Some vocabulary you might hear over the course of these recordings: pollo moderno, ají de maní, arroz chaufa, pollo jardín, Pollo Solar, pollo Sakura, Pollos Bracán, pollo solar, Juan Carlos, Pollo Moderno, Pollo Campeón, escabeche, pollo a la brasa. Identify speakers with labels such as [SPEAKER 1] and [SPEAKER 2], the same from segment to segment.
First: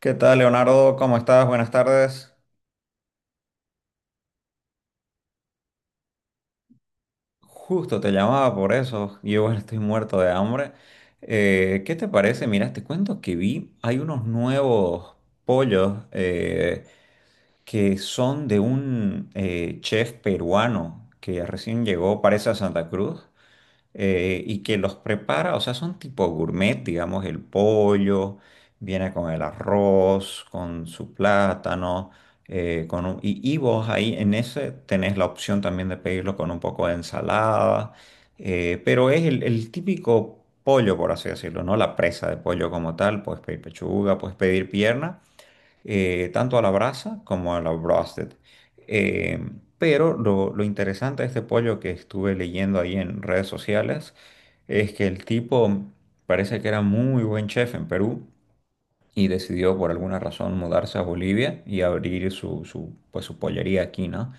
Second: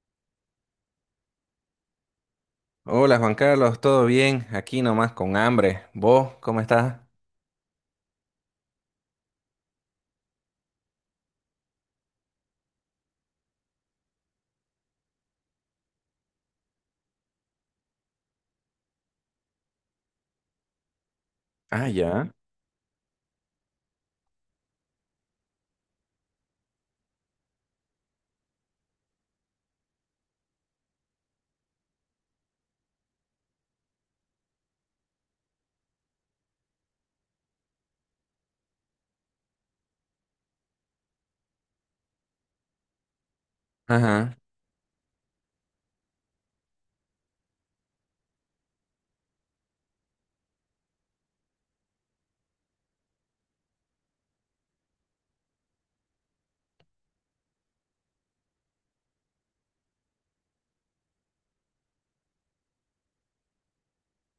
[SPEAKER 1] ¿Qué tal, Leonardo? ¿Cómo estás? Buenas tardes.
[SPEAKER 2] Hola Juan Carlos, ¿todo bien? Aquí nomás con hambre. ¿Vos cómo estás?
[SPEAKER 1] Justo te llamaba por eso. Yo igual estoy muerto de hambre. ¿Qué te parece? Mira, te cuento que vi, hay unos nuevos pollos que son de un chef peruano que recién
[SPEAKER 2] Ah,
[SPEAKER 1] llegó,
[SPEAKER 2] ya.
[SPEAKER 1] parece, a Santa Cruz. Y que los prepara, o sea, son tipo gourmet, digamos. El pollo viene con el arroz, con su plátano, y vos ahí en ese tenés la opción también de pedirlo con un poco de ensalada. Pero es el típico pollo, por así decirlo, ¿no? La presa de pollo como tal, puedes pedir pechuga, puedes
[SPEAKER 2] Ajá.
[SPEAKER 1] pedir pierna, tanto a la brasa como a la broasted. Eh, pero lo interesante de este pollo, que estuve leyendo ahí en redes sociales, es que el tipo parece que era muy buen chef en Perú y decidió por alguna razón mudarse a Bolivia y abrir su, su, pues, su pollería aquí, ¿no?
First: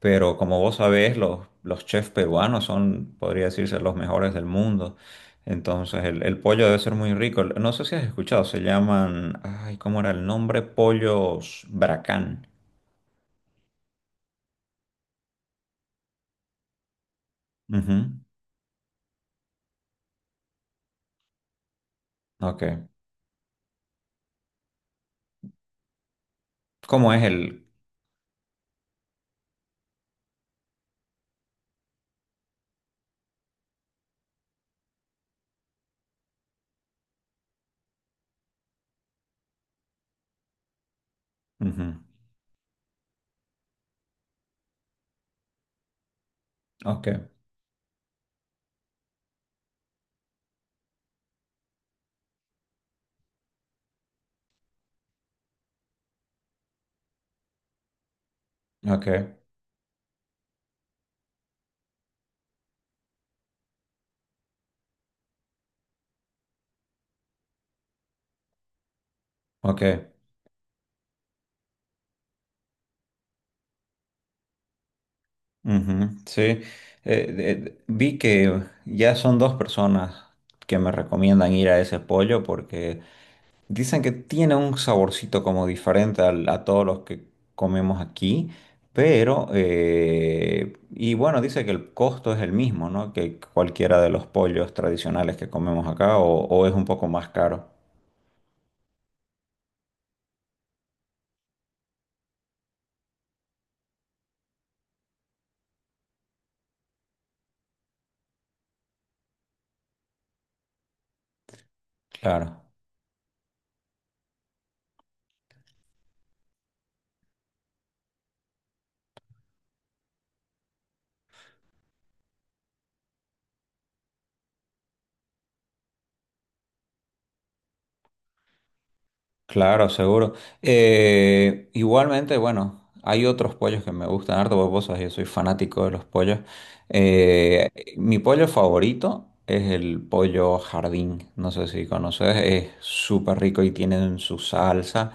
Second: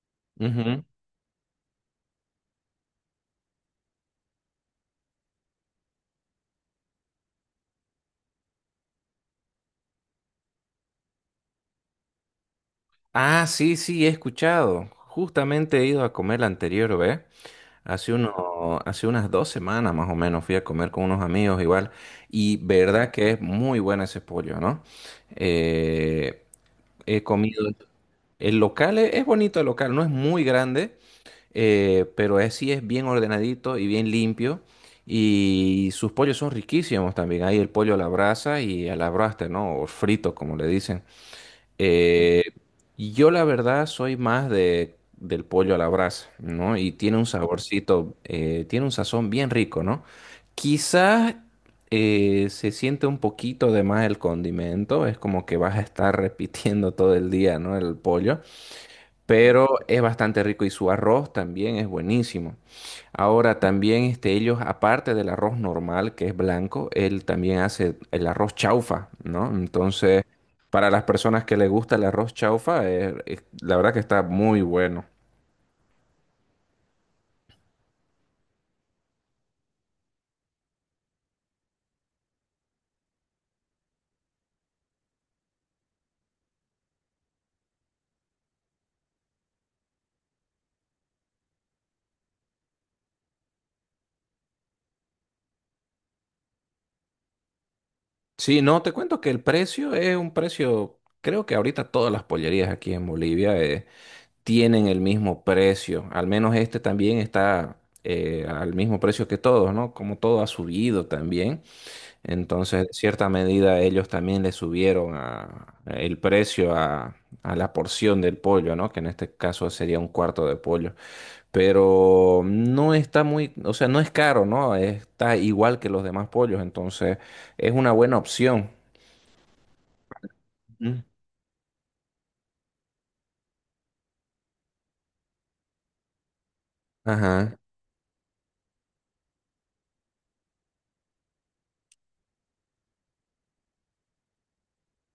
[SPEAKER 1] Pero como vos
[SPEAKER 2] Ujú.
[SPEAKER 1] sabés, los chefs peruanos son, podría decirse, los mejores del mundo. Entonces, el pollo debe ser muy rico. No sé si has escuchado, se llaman, ay, ¿cómo era el nombre? Pollos Bracán.
[SPEAKER 2] Ah, sí, sí, he escuchado. Justamente he ido a comer la anterior, ¿ves? Hace
[SPEAKER 1] Ujú.
[SPEAKER 2] uno, hace unas dos semanas más o menos fui a comer con unos amigos igual. Y
[SPEAKER 1] Ok.
[SPEAKER 2] verdad que es muy bueno ese pollo, ¿no? Eh,
[SPEAKER 1] ¿Cómo es
[SPEAKER 2] He
[SPEAKER 1] el...?
[SPEAKER 2] comido. El local es bonito, el local no es muy grande, pero sí es bien ordenadito y bien limpio. Y sus pollos son riquísimos también. Hay el pollo a la brasa y a la braster, ¿no? O frito, como le dicen.
[SPEAKER 1] Ujú.
[SPEAKER 2] Eh, yo la verdad soy más de, del pollo a la brasa, ¿no? Y
[SPEAKER 1] Ok,
[SPEAKER 2] tiene un saborcito, tiene un sazón bien rico, ¿no? Quizás se siente un poquito de más el condimento, es como que vas a estar repitiendo todo el día, ¿no? El pollo,
[SPEAKER 1] ok,
[SPEAKER 2] pero es bastante rico y su arroz también es buenísimo. Ahora también este, ellos, aparte del arroz normal, que es blanco, él también hace el arroz chaufa, ¿no?
[SPEAKER 1] ok.
[SPEAKER 2] Entonces, para las personas que les gusta el arroz chaufa, la verdad que está muy bueno.
[SPEAKER 1] Ujú. Sí. Eh, de- Vi que ya son dos personas que me recomiendan ir a ese pollo porque... Dicen que tiene un saborcito como diferente a todos los que comemos aquí, pero, y bueno, dice que el costo es el mismo, ¿no? Que cualquiera de los pollos tradicionales que comemos acá, o es un poco más caro.
[SPEAKER 2] Sí, no, te cuento que el precio es un precio, creo que ahorita todas las pollerías aquí en Bolivia tienen el mismo precio, al menos este también está al mismo precio que todos, ¿no? Como todo ha subido también.
[SPEAKER 1] Claro.
[SPEAKER 2] Entonces, en cierta medida, ellos también le subieron a- el precio a la porción del pollo, ¿no? Que en este caso sería un cuarto de pollo. Pero no está muy, o sea, no es caro, ¿no? Está igual que los demás pollos, entonces es una buena opción.
[SPEAKER 1] Claro, seguro.
[SPEAKER 2] Mm.
[SPEAKER 1] Igualmente, bueno, hay otros pollos que me gustan harto, porque vos sabés, yo soy fanático de los pollos.
[SPEAKER 2] Ajá.
[SPEAKER 1] Eh, Mi pollo favorito es el pollo jardín, no sé si conoces, es súper rico y tienen su salsa,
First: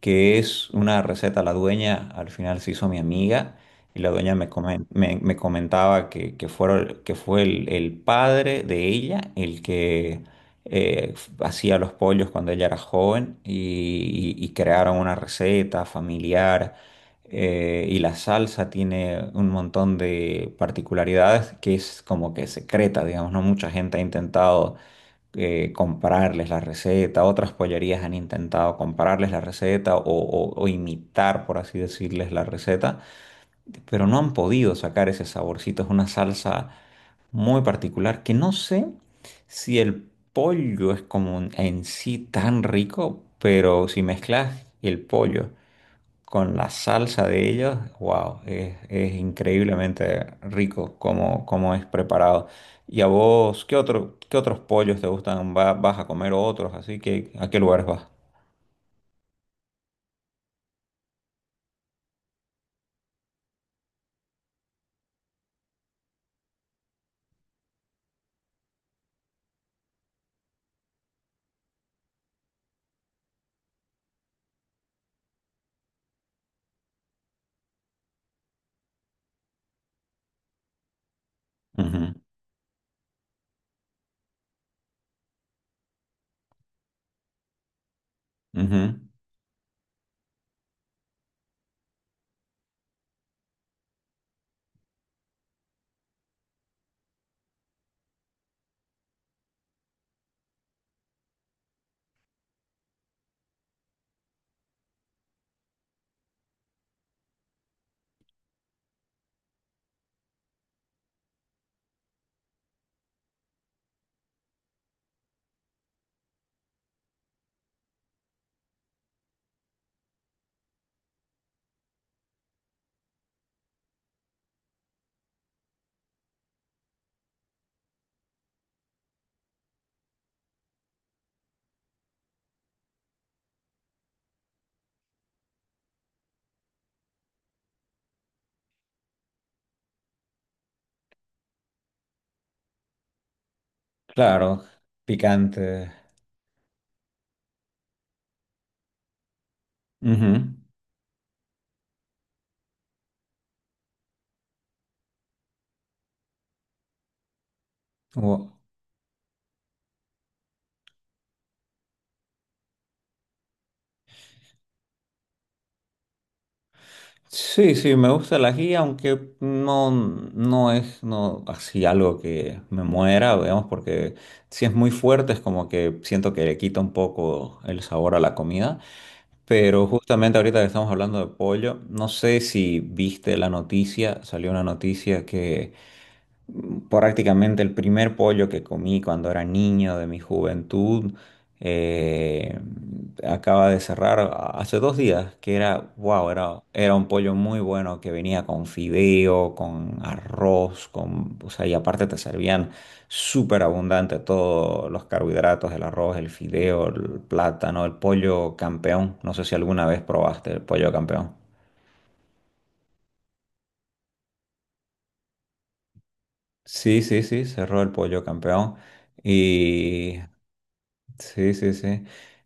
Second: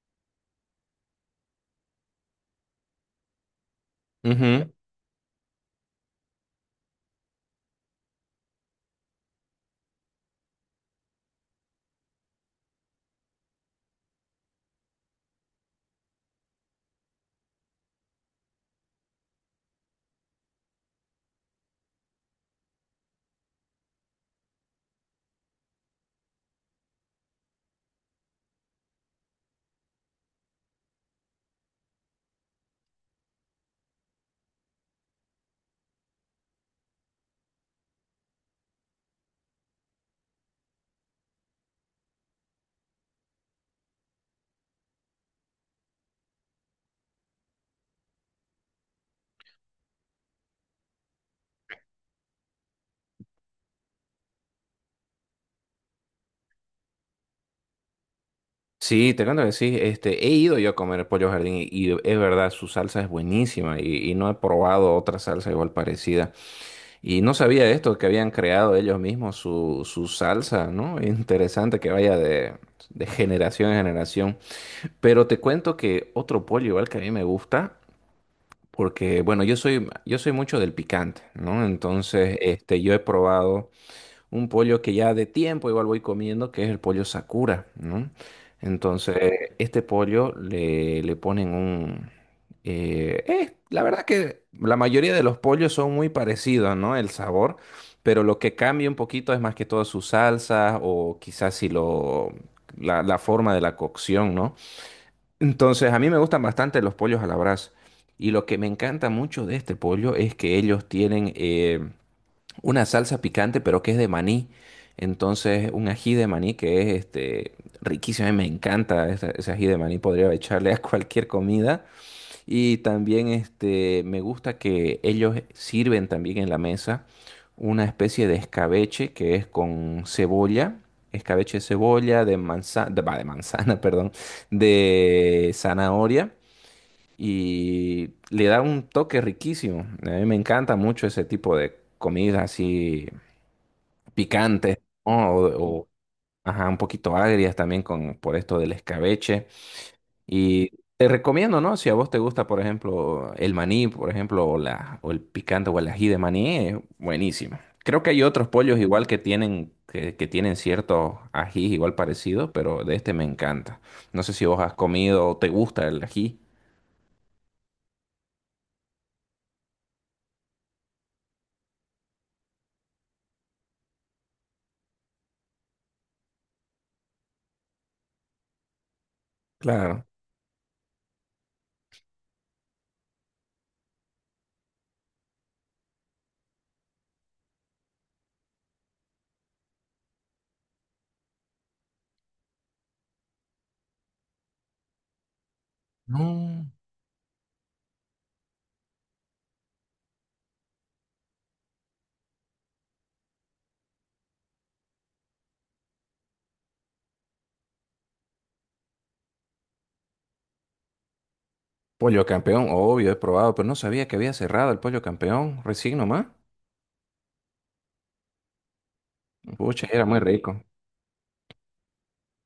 [SPEAKER 1] que es una receta. La dueña al final se hizo mi amiga y la dueña
[SPEAKER 2] Ujú.
[SPEAKER 1] me comentaba que, que fue el padre de ella el que eh, hacía los pollos cuando ella era joven y crearon una receta familiar. Y la salsa tiene un montón de particularidades, que es como que secreta, digamos. No mucha gente ha intentado, comprarles la receta. Otras pollerías han intentado comprarles la receta o imitar, por así decirles, la receta, pero no han podido sacar ese saborcito. Es una salsa muy particular que no sé si el pollo es como en sí tan rico, pero si mezclas el pollo con la salsa de ellos, wow, es increíblemente rico como, como es preparado. ¿Y a vos qué otro, qué otros pollos te gustan? ¿Vas a comer otros? Así que, ¿a qué lugares vas?
[SPEAKER 2] Sí, te cuento que sí, este, he ido yo a comer pollo jardín y es verdad, su salsa es buenísima y no he probado otra salsa igual parecida. Y no sabía de esto, que habían creado ellos mismos su, su salsa, ¿no? Interesante que vaya de generación en generación. Pero te cuento que otro pollo igual que a mí me gusta, porque bueno, yo soy mucho del picante, ¿no?
[SPEAKER 1] Ujú,
[SPEAKER 2] Entonces, este, yo he probado un pollo que ya de tiempo igual voy comiendo, que es el pollo Sakura, ¿no?
[SPEAKER 1] ujú.
[SPEAKER 2] Entonces, este pollo le ponen un... la verdad que la mayoría de los pollos son muy parecidos, ¿no? El sabor, pero lo que cambia un poquito es más que todo su salsa o quizás si lo... La forma de la cocción, ¿no? Entonces, a mí me gustan bastante los pollos a la brasa. Y lo que me encanta mucho de este pollo es que ellos tienen... una salsa picante, pero que es de maní. Entonces, un ají de maní que es este, riquísimo. A mí me encanta esa- ese, ají de maní. Podría echarle a cualquier comida. Y también este, me gusta que ellos sirven también en la mesa una especie de escabeche que es con cebolla. Escabeche de cebolla, de manzana, de, va, de manzana, perdón, de zanahoria y le da un toque riquísimo. A mí me encanta mucho ese tipo de comida así
[SPEAKER 1] Claro,
[SPEAKER 2] picante, ¿no?
[SPEAKER 1] picante.
[SPEAKER 2] O, ajá, un poquito agrias también con, por esto del escabeche. Y te recomiendo, ¿no? Si a vos te gusta, por ejemplo, el maní, por ejemplo, o, la, o el picante o el ají de maní, es buenísimo. Creo que hay otros
[SPEAKER 1] Ujú.
[SPEAKER 2] pollos igual que tienen, que tienen ciertos ajís igual parecidos, pero de este me encanta. No sé si vos has comido o te gusta el ají.
[SPEAKER 1] Sí, sí, me gusta la guía, aunque no, no es no, así algo que me muera, digamos, porque si es muy fuerte es como que siento que le quita un poco el sabor a la comida. Pero
[SPEAKER 2] Claro.
[SPEAKER 1] justamente ahorita que estamos hablando de pollo, no sé si viste la noticia, salió una noticia que prácticamente el primer pollo que comí cuando era niño de mi juventud. eh, Acaba de cerrar hace dos días, que era, wow, era,
[SPEAKER 2] No.
[SPEAKER 1] era un pollo muy bueno que venía con fideo, con arroz, con, o sea, y aparte te servían súper abundante todos los carbohidratos, el arroz, el fideo, el plátano, el pollo campeón. No sé si alguna vez probaste el pollo campeón.
[SPEAKER 2] Pollo Campeón, obvio, he probado, pero no sabía que había cerrado el Pollo Campeón, recién nomás.
[SPEAKER 1] Sí, sí, sí, cerró el pollo campeón.
[SPEAKER 2] Pucha, era
[SPEAKER 1] Y
[SPEAKER 2] muy rico.
[SPEAKER 1] sí, sí, sí.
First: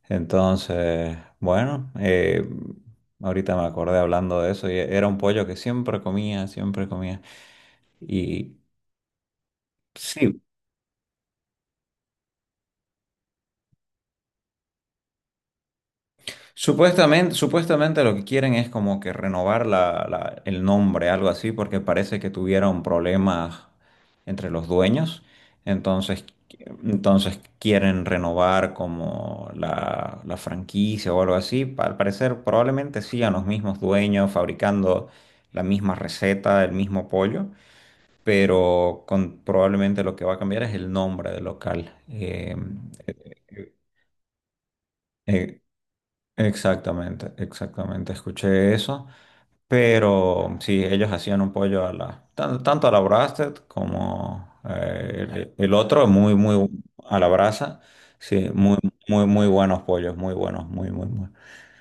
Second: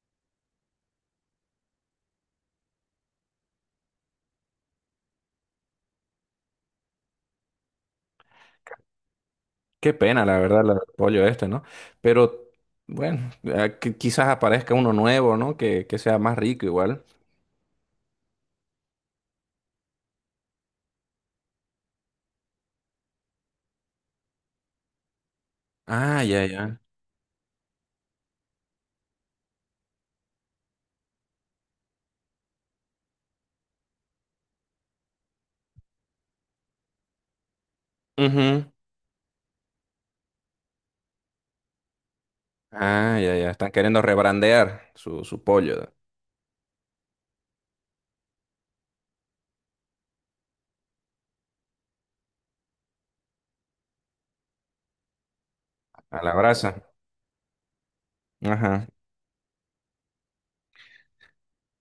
[SPEAKER 1] Entonces, bueno, ahorita me acordé hablando de eso y era un pollo que siempre comía, siempre comía. Y
[SPEAKER 2] Qué pena, la
[SPEAKER 1] sí,
[SPEAKER 2] verdad, el pollo este, ¿no? Pero bueno, quizás aparezca uno nuevo, ¿no? Que sea más rico igual.
[SPEAKER 1] supuestamente, supuestamente lo que quieren es como que renovar la, el nombre, algo así, porque parece que tuvieron problemas entre los dueños.
[SPEAKER 2] Ah,
[SPEAKER 1] Entonces,
[SPEAKER 2] ya, ya.
[SPEAKER 1] entonces quieren renovar como la franquicia o algo así. Al parecer, probablemente sigan los mismos dueños fabricando la misma receta, el mismo pollo,
[SPEAKER 2] Ujú.
[SPEAKER 1] pero con, probablemente lo que va a cambiar es el nombre del local.
[SPEAKER 2] Ah, ya, ya. Están queriendo rebrandear su, su
[SPEAKER 1] Eh,
[SPEAKER 2] pollo
[SPEAKER 1] Exactamente, exactamente, escuché eso. Pero sí, ellos hacían un pollo a la, tanto a la brasted como el otro,
[SPEAKER 2] a
[SPEAKER 1] muy,
[SPEAKER 2] la
[SPEAKER 1] muy
[SPEAKER 2] brasa.
[SPEAKER 1] a la brasa. Sí, muy,
[SPEAKER 2] Ajá.
[SPEAKER 1] muy, muy buenos pollos, muy buenos, muy, muy, muy.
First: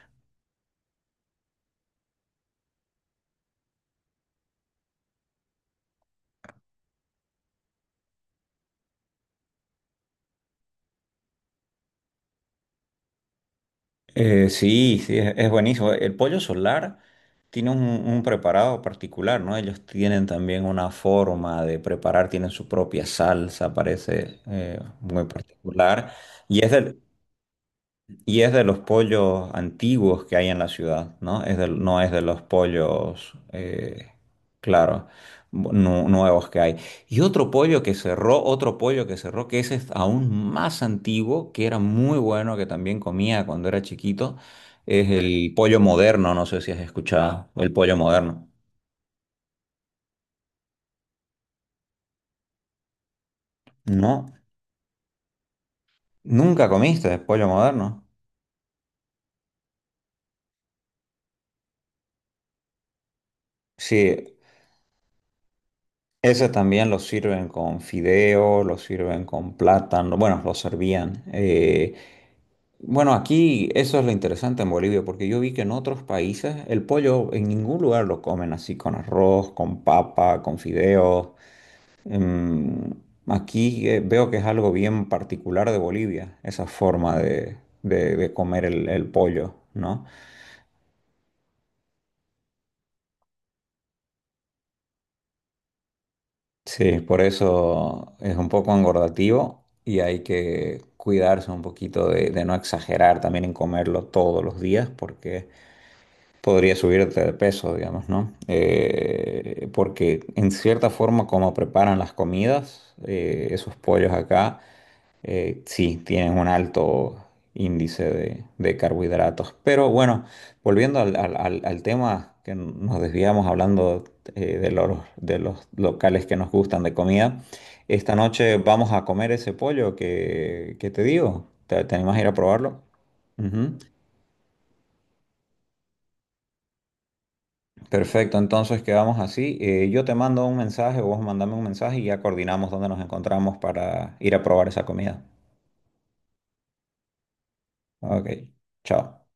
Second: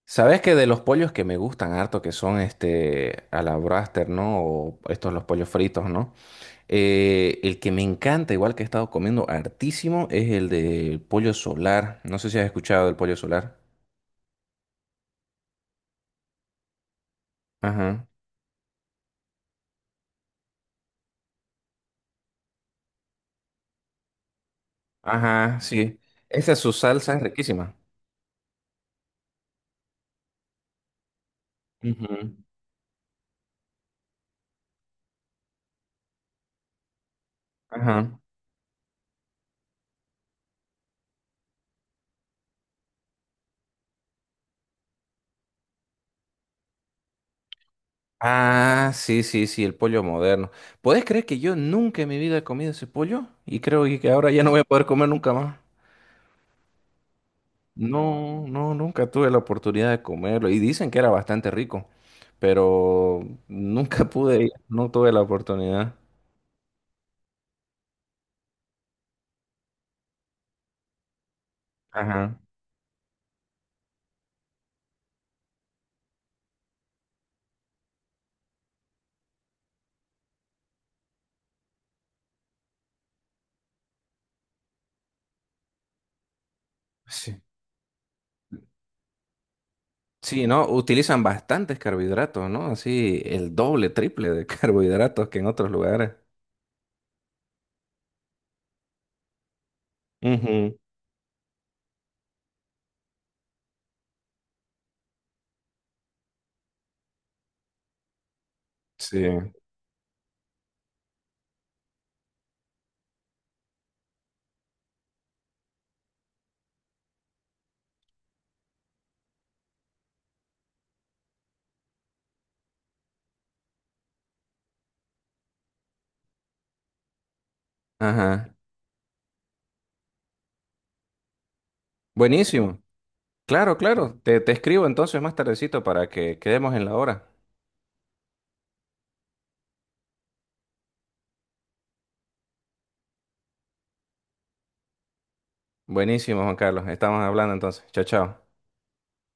[SPEAKER 2] ¿Sabes que de los pollos que me gustan harto, que son este a la braster, ¿no? O estos los pollos fritos, ¿no? El que me encanta, igual que he estado comiendo hartísimo, es el del pollo solar. No sé si has escuchado del pollo solar.
[SPEAKER 1] Sí, sí, es buenísimo. El pollo solar tiene
[SPEAKER 2] Ajá.
[SPEAKER 1] un preparado particular, ¿no? Ellos tienen también una forma de preparar, tienen su propia salsa, parece, muy
[SPEAKER 2] Ajá, sí.
[SPEAKER 1] particular.
[SPEAKER 2] Esa es
[SPEAKER 1] Y es
[SPEAKER 2] su
[SPEAKER 1] del,
[SPEAKER 2] salsa es riquísima.
[SPEAKER 1] Y es de los pollos antiguos que hay en la ciudad, ¿no? No es de
[SPEAKER 2] Ujú.
[SPEAKER 1] los pollos, claro, nuevos que hay. Y otro pollo que
[SPEAKER 2] Ajá.
[SPEAKER 1] cerró, otro pollo que cerró, que ese es aún más antiguo, que era muy bueno, que también comía cuando era chiquito, es el pollo moderno, no sé si has escuchado, el pollo moderno.
[SPEAKER 2] Ah, sí, sí, sí, el pollo moderno. ¿Podés creer que yo nunca en mi vida he comido ese pollo? Y creo y que ahora
[SPEAKER 1] No,
[SPEAKER 2] ya no voy a poder comer nunca más.
[SPEAKER 1] nunca comiste pollo moderno.
[SPEAKER 2] No, no, nunca tuve la oportunidad de comerlo. Y dicen que era bastante rico, pero nunca
[SPEAKER 1] Sí,
[SPEAKER 2] pude ir, no tuve la oportunidad.
[SPEAKER 1] ese también lo sirven con fideo, lo sirven con plátano, bueno, lo servían.
[SPEAKER 2] Ajá.
[SPEAKER 1] Bueno, aquí eso es lo interesante en Bolivia, porque yo vi que en otros países el pollo en ningún lugar lo comen así con arroz, con papa, con fideos. Em, Aquí veo que es algo bien particular de Bolivia, esa forma
[SPEAKER 2] Sí.
[SPEAKER 1] de, de comer el pollo, ¿no?
[SPEAKER 2] Sí, ¿no? Utilizan bastantes carbohidratos, ¿no? Así el doble, triple de carbohidratos que en otros lugares.
[SPEAKER 1] Sí, por eso es un poco engordativo y hay
[SPEAKER 2] Ujú.
[SPEAKER 1] que cuidarse un poquito de no exagerar también en comerlo todos los días, porque podría subirte de peso, digamos, ¿no?
[SPEAKER 2] Sí.
[SPEAKER 1] Porque en cierta forma como preparan las comidas, esos pollos acá, sí, tienen un alto índice de carbohidratos. Pero bueno, volviendo al tema, que nos desviamos hablando de los locales que nos gustan de comida, esta
[SPEAKER 2] Ajá.
[SPEAKER 1] noche vamos a comer ese pollo que te digo. ¿Te, te animas a ir a probarlo?
[SPEAKER 2] Buenísimo.
[SPEAKER 1] Ujú.
[SPEAKER 2] Claro, claro. Te escribo entonces más tardecito para que quedemos en la hora.
[SPEAKER 1] Perfecto, entonces quedamos así. Yo te mando un mensaje, vos mandame un mensaje y ya coordinamos dónde nos encontramos para ir a probar esa comida.
[SPEAKER 2] Buenísimo, Juan Carlos. Estamos hablando entonces. Chao,
[SPEAKER 1] Ok,
[SPEAKER 2] chao.
[SPEAKER 1] chao.